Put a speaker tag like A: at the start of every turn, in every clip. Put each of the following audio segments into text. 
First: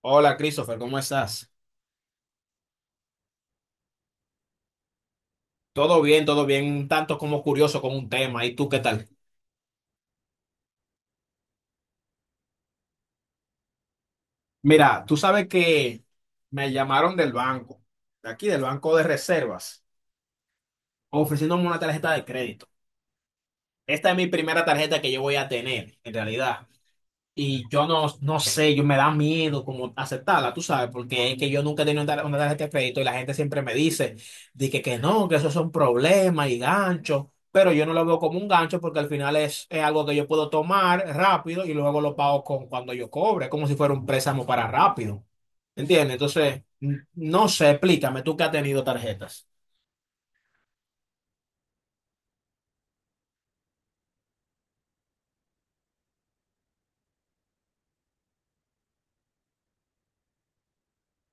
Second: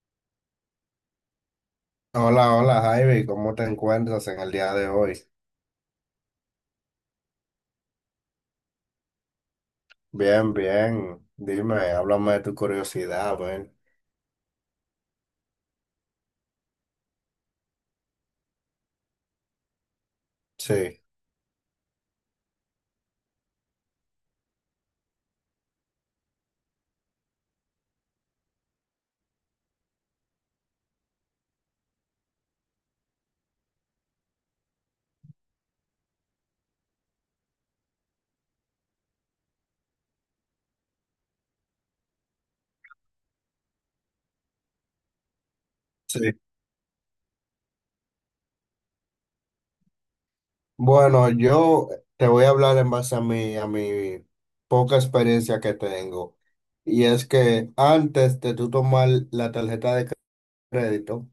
A: Hola, Christopher, ¿cómo estás?
B: Hola, hola Javi, ¿cómo te encuentras en el día de hoy?
A: Todo bien, un tanto como curioso con un tema. ¿Y tú qué tal?
B: Bien, bien. Dime, háblame de tu curiosidad, ven.
A: Mira, tú sabes que me llamaron del banco, de aquí del Banco de Reservas,
B: Sí,
A: ofreciéndome una tarjeta de crédito. Esta es mi primera tarjeta que yo voy a tener, en realidad. Y yo no sé, yo me da miedo como aceptarla, tú sabes, porque es que yo nunca he tenido una tarjeta de crédito y la gente siempre me dice, de que no, que eso son problemas y ganchos, pero yo no lo veo como un gancho porque al final es algo que yo puedo tomar rápido y luego lo pago con cuando yo cobre, como si fuera un préstamo para rápido. ¿Entiendes?
B: sí.
A: Entonces, no sé, explícame, tú que has tenido tarjetas.
B: Bueno, yo te voy a hablar en base a mi poca experiencia que tengo. Y es que antes de tú tomar la tarjeta de crédito,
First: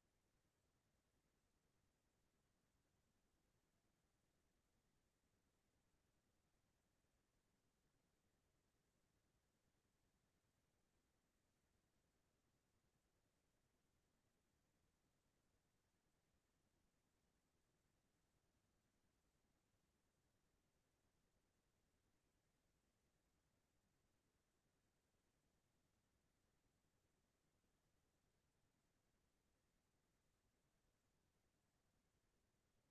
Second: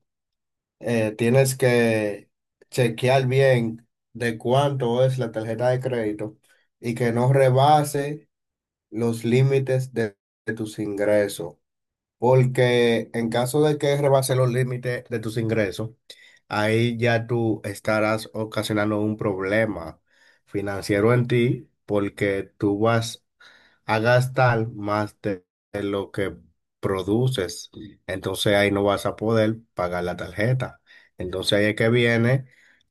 B: tienes que chequear bien de cuánto es la tarjeta de crédito y que no rebase los límites de tus ingresos. Porque en caso de que rebases los límites de tus ingresos, ahí ya tú estarás ocasionando un problema financiero en ti porque tú vas a gastar más de lo que produces. Entonces ahí no vas a poder pagar la tarjeta. Entonces ahí es que viene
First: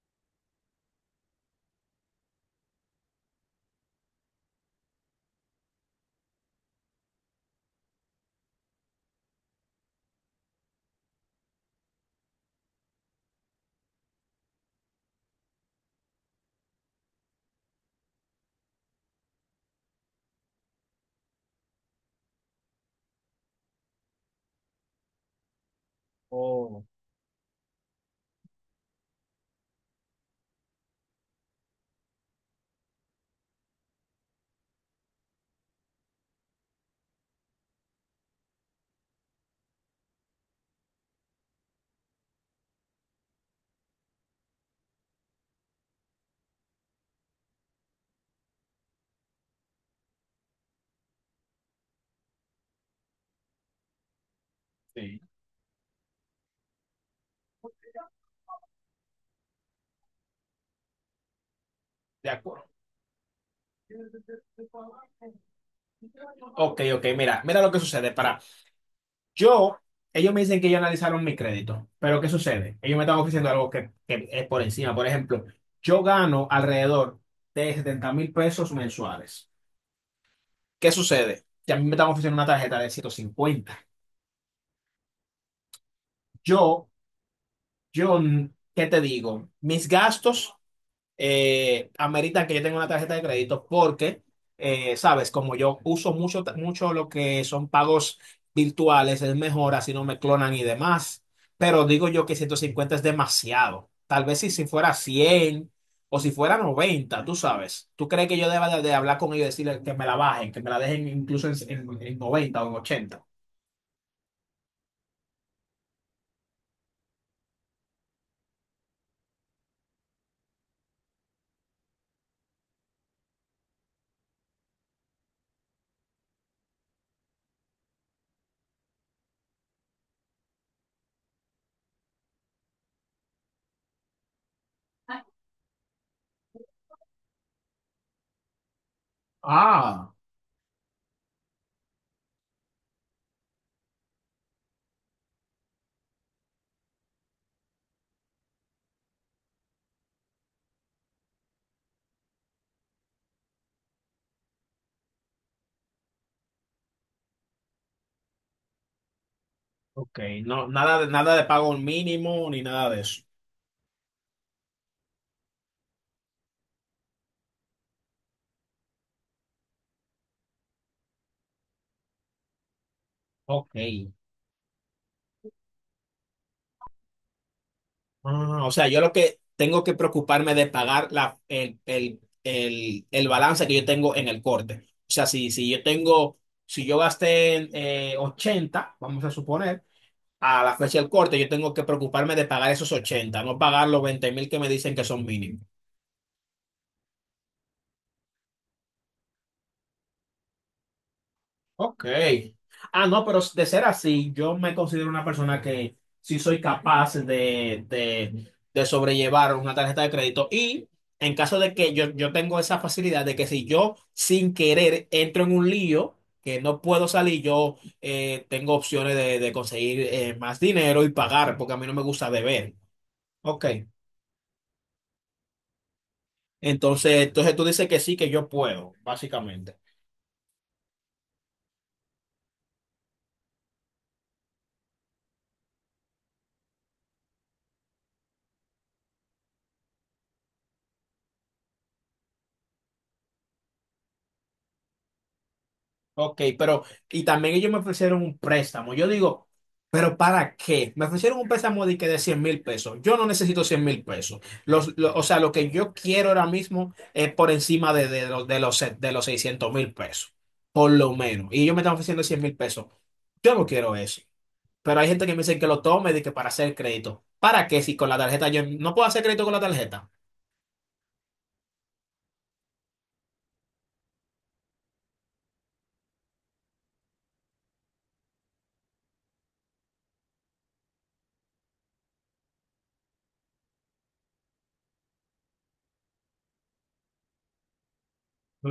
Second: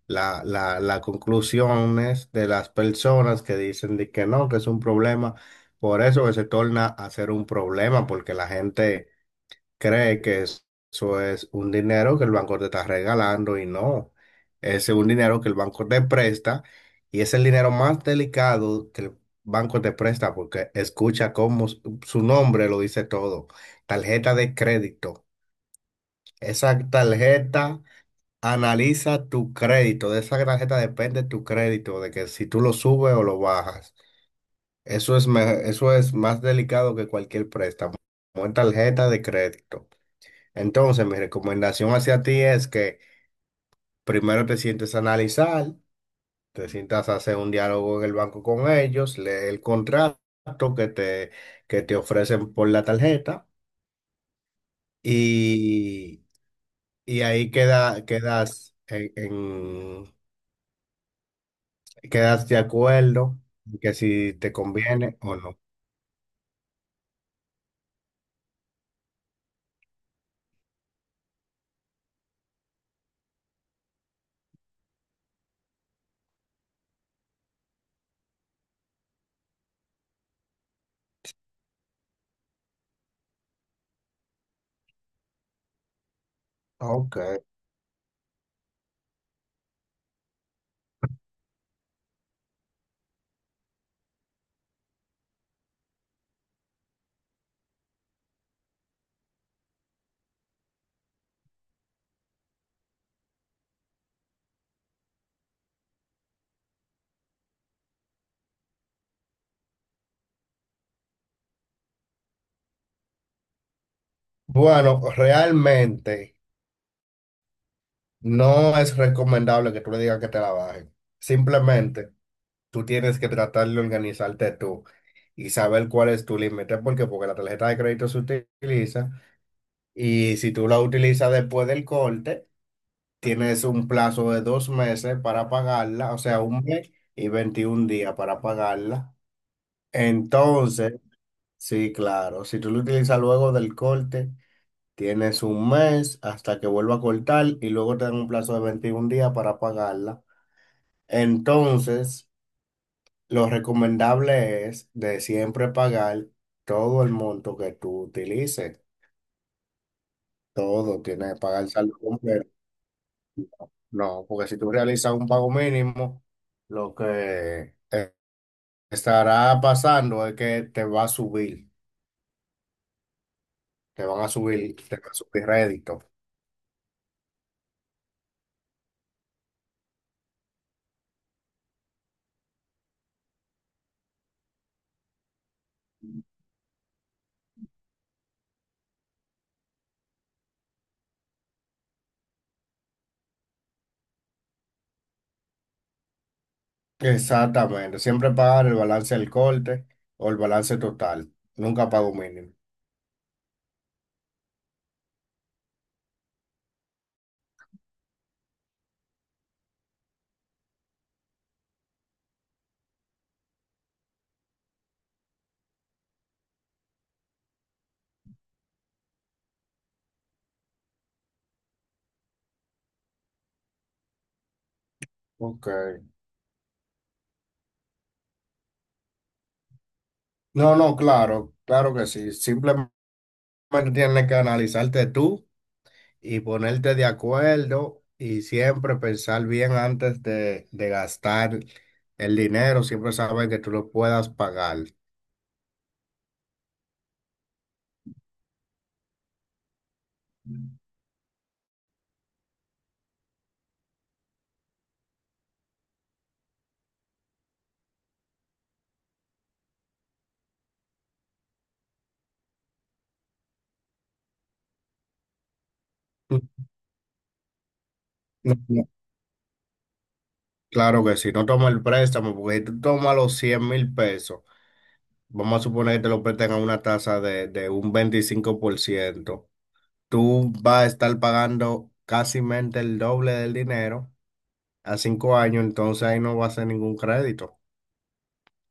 B: las conclusiones de las personas que dicen de que no, que es un problema. Por eso que se torna a ser un problema porque la gente cree que eso es un dinero que el banco te está regalando y no, es un dinero que el banco te presta y es el dinero más delicado que el banco te presta porque escucha cómo su nombre lo dice todo, tarjeta de crédito. Esa
A: Oh,
B: tarjeta analiza tu crédito, de esa tarjeta depende tu crédito, de que si tú lo subes o lo bajas. Eso es, eso es más delicado que cualquier préstamo, una tarjeta de crédito. Entonces, mi recomendación hacia ti es que primero te sientes a analizar, te sientas a hacer un diálogo en el banco con ellos, lee el contrato que te, que te ofrecen por la tarjeta
A: sí.
B: y, y ahí
A: De
B: quedas de
A: acuerdo.
B: acuerdo en que si te conviene o no.
A: Ok, ok, mira, mira lo que sucede. Yo, ellos me dicen que ya analizaron mi crédito, pero ¿qué sucede? Ellos me están ofreciendo algo que es por encima. Por ejemplo, yo gano alrededor de 70,000 pesos mensuales. ¿Qué sucede? Que a mí me están ofreciendo una tarjeta de 150. Yo,
B: Ok.
A: yo, ¿Qué te digo? Mis gastos ameritan que yo tenga una tarjeta de crédito porque, sabes, como yo uso mucho, mucho lo que son pagos virtuales, es mejor, así no me clonan y demás. Pero digo yo que 150 es demasiado. Tal vez si fuera 100 o si fuera 90, tú sabes. ¿Tú crees que yo deba de hablar con ellos y decirles que me la bajen, que me la dejen incluso en 90 o en 80?
B: Bueno, realmente no es recomendable que tú le digas que te la bajen. Simplemente, tú tienes que tratar de organizarte tú y saber cuál es tu límite, porque la tarjeta de crédito se utiliza y si tú la utilizas después del corte, tienes un plazo de 2 meses para pagarla, o sea, 1 mes y 21 días para pagarla.
A: Ah,
B: Entonces, sí, claro, si tú la utilizas luego del corte, tienes 1 mes hasta que vuelva a cortar y luego te dan un plazo de 21 días para pagarla. Entonces, lo recomendable es de siempre pagar todo el monto que tú utilices.
A: ok. No, nada
B: Todo
A: de,
B: tiene
A: nada
B: que
A: de
B: pagar el
A: pago
B: saldo
A: mínimo
B: completo.
A: ni nada de eso.
B: No, porque si tú realizas un pago mínimo, lo que estará pasando es que te va a subir,
A: Ok.
B: te van a subir, te va a subir rédito.
A: Ah, o sea, yo lo que tengo que preocuparme de pagar la, el balance que yo tengo en el corte. O sea, si yo tengo, si yo gasté 80, vamos a suponer, a la fecha del corte, yo tengo que preocuparme de pagar esos 80, no pagar los 20,000 que me dicen que son mínimos.
B: Exactamente, siempre pagar el balance del corte o el balance total, nunca
A: Ok.
B: pago mínimo.
A: Ah, no, pero de ser así, yo me considero una persona que sí soy capaz de sobrellevar una tarjeta de crédito. Y en caso de que yo tengo esa facilidad de que si yo sin querer entro en un lío, que no puedo salir, yo tengo opciones de conseguir más dinero y pagar, porque a mí no me gusta deber. Ok.
B: Ok.
A: Entonces, tú dices que sí, que yo puedo, básicamente.
B: No, no, claro, claro que sí. Simplemente tienes que analizarte tú y ponerte de acuerdo y siempre pensar bien antes de gastar el dinero, siempre saber que tú lo puedas pagar.
A: Ok, pero, y también ellos me ofrecieron un préstamo. Yo digo, ¿pero para qué? Me ofrecieron un préstamo de que de 100,000 pesos. Yo no necesito 100,000 pesos. O sea, lo que yo quiero ahora mismo es por encima de los 600,000 pesos, por lo menos. Y ellos me están ofreciendo 100,000 pesos. Yo no quiero eso. Pero hay gente que me dice que lo tome de que
B: Tú-
A: para hacer crédito. ¿Para qué? Si con la tarjeta
B: no,
A: yo
B: no,
A: no puedo hacer crédito con la tarjeta.
B: claro que sí, no toma el préstamo, porque si tú tomas los 100.000 pesos, vamos a suponer que te lo prestan a una tasa de un 25%, tú vas a estar pagando casi el doble del dinero a 5 años, entonces ahí no va a ser ningún crédito.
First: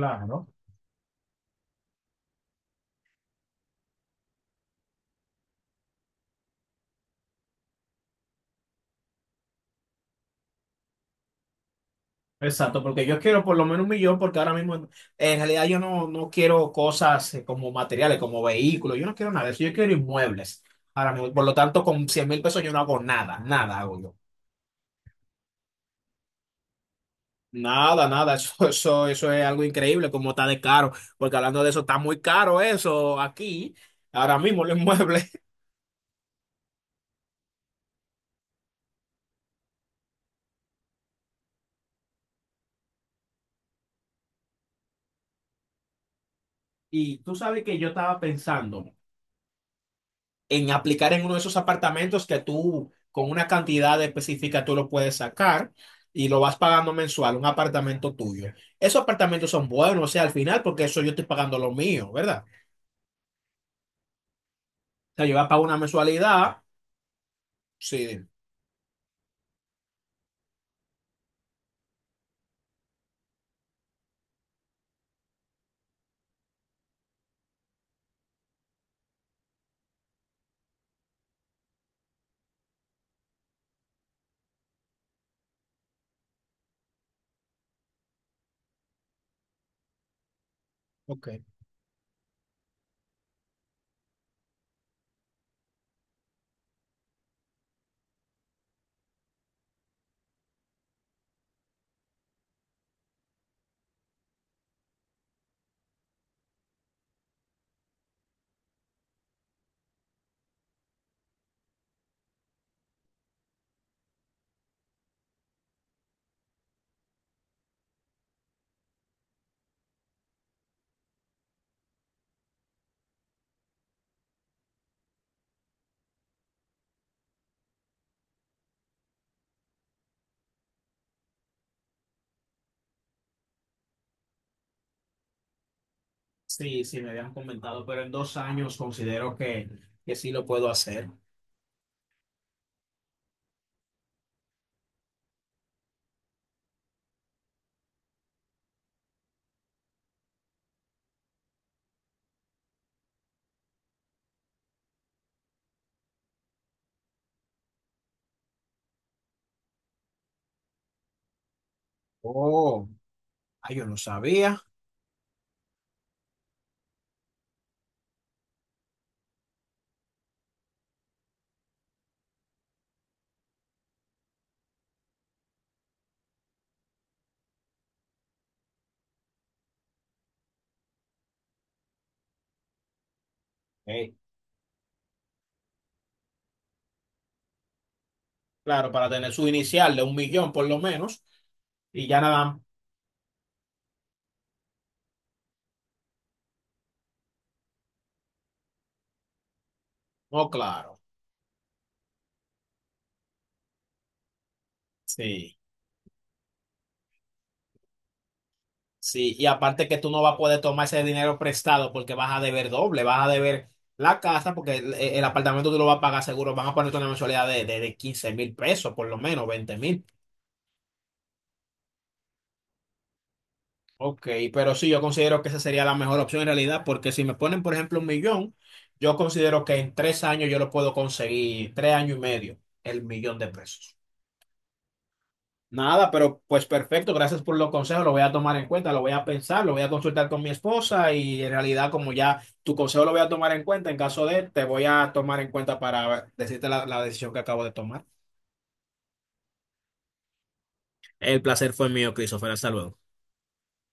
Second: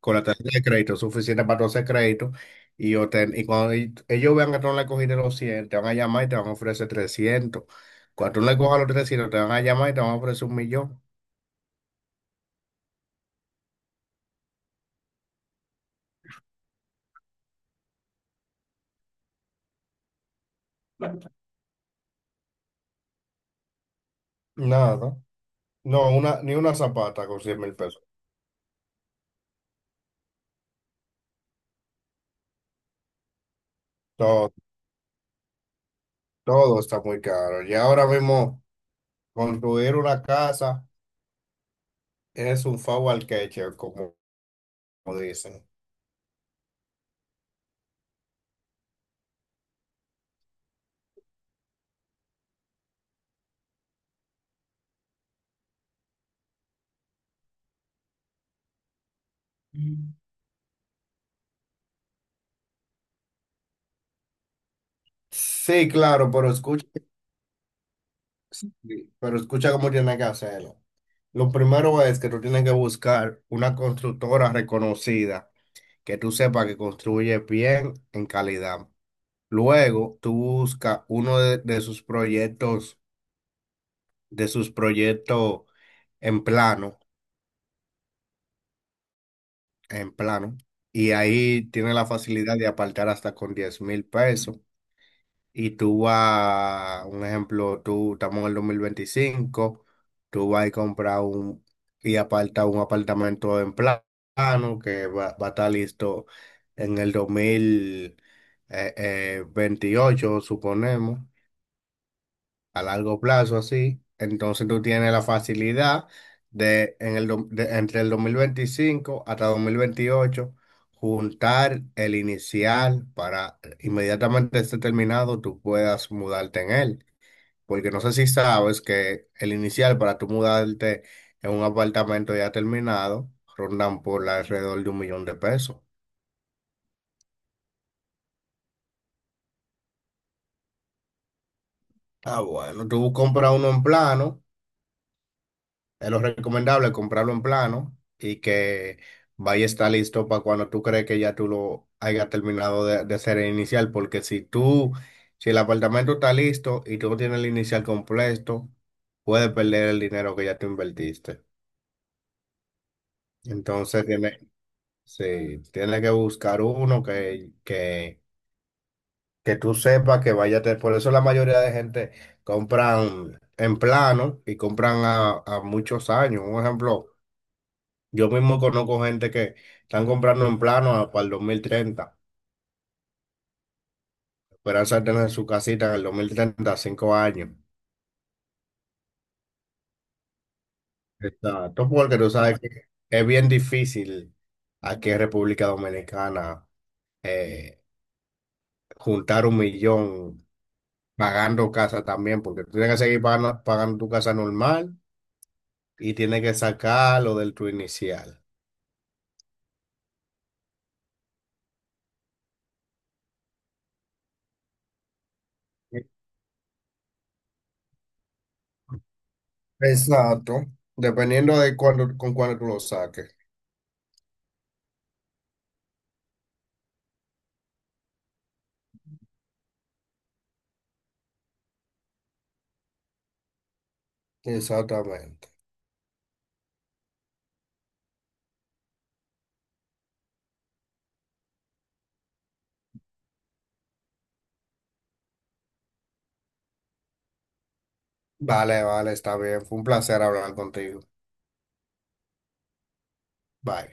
B: Con la tarjeta de crédito suficiente para 12 créditos, y cuando ellos vean que tú no le cogiste los 100 te van a llamar y te van a ofrecer trescientos. Cuando tú no le cojas los 300 te van a llamar y te van a ofrecer un millón.
A: Exacto, porque yo quiero por lo menos un millón, porque ahora mismo en realidad yo no quiero cosas como materiales, como vehículos, yo no quiero nada de eso, yo quiero inmuebles. Ahora mismo, por lo tanto, con 100,000 pesos yo no hago nada, nada hago yo.
B: Nada, no, ni una zapata con 100.000 pesos.
A: Nada, nada, eso es algo increíble, como está de caro, porque hablando de eso, está muy caro eso aquí, ahora
B: Todo,
A: mismo los inmuebles.
B: todo está muy caro. Y ahora mismo, construir una casa es un favor al queche, como, como dicen.
A: Y tú sabes que yo estaba pensando en aplicar en uno de esos apartamentos que tú con una cantidad específica tú lo puedes sacar y lo vas pagando mensual, un apartamento tuyo. Esos apartamentos son buenos, o
B: Mm.
A: sea, al final, porque eso yo estoy pagando lo mío, ¿verdad? O sea, yo voy a pagar una
B: Sí, claro, pero
A: mensualidad,
B: escucha.
A: sí.
B: Sí, pero escucha cómo tiene que hacerlo. Lo primero es que tú tienes que buscar una constructora reconocida que tú sepas que construye bien en calidad. Luego, tú buscas uno de sus proyectos, de sus proyectos, en plano, en plano, y
A: Ok.
B: ahí tiene la facilidad de apartar hasta con 10.000 pesos. Y tú vas, un ejemplo, tú estamos en el 2025, tú vas a comprar un y aparta un apartamento en plano que va a estar listo en el dos mil veintiocho, suponemos, a largo plazo, así. Entonces tú tienes la facilidad de entre el 2025 hasta 2028 juntar el inicial para inmediatamente esté terminado tú puedas mudarte en él. Porque no sé si sabes que el inicial para tú mudarte en un apartamento ya terminado rondan por alrededor de un millón de pesos.
A: Sí, sí, me habían comentado, pero en 2 años considero que, sí lo puedo hacer.
B: Ah, bueno, tú compras uno en plano. Es lo recomendable comprarlo en plano y que vaya a estar listo para cuando tú crees que ya tú lo hayas terminado de hacer el inicial, porque si tú, si el apartamento está listo y tú no tienes el inicial completo, puedes perder el dinero que ya tú invertiste.
A: Oh. Ay, yo no
B: Entonces tienes,
A: sabía.
B: sí, tienes que buscar uno que tú sepas que vaya a tener. Por eso la mayoría de gente compran en plano y compran a muchos años. Un ejemplo. Yo mismo conozco gente que están comprando en plano para el 2030.
A: Ey.
B: Esperanza de tener su casita en el 2030, 5 años.
A: Claro, para tener su inicial de un millón por lo menos.
B: Exacto,
A: Y
B: porque
A: ya
B: tú
A: nada.
B: sabes que es bien difícil aquí en República Dominicana eh, juntar un millón
A: No, claro.
B: pagando casa también, porque tú tienes que seguir pagando, pagando tu casa normal
A: Sí.
B: y tienes que sacar lo del tu inicial.
A: Sí, y aparte que tú no vas a poder tomar ese dinero prestado porque vas a deber doble, vas a deber la casa porque el apartamento tú lo vas a pagar seguro, van a ponerte una mensualidad de 15 mil pesos, por lo menos 20,000.
B: Exacto, dependiendo de cuándo, con cuándo tú lo saques.
A: Ok, pero sí, yo considero que esa sería la mejor opción en realidad porque si me ponen, por ejemplo, un millón, yo considero que en 3 años yo lo puedo conseguir, 3 años y medio, el millón de pesos.
B: Exactamente.
A: Nada, pero pues perfecto, gracias por los consejos, lo voy a tomar en cuenta, lo voy a pensar, lo voy a consultar con mi esposa y en realidad como ya tu consejo lo voy a tomar en cuenta, en caso de, te voy a tomar en cuenta para decirte la decisión que acabo de tomar.
B: Vale, vale, está bien. Fue un placer hablar contigo.
A: El placer fue mío, Christopher, hasta luego.
B: Bye.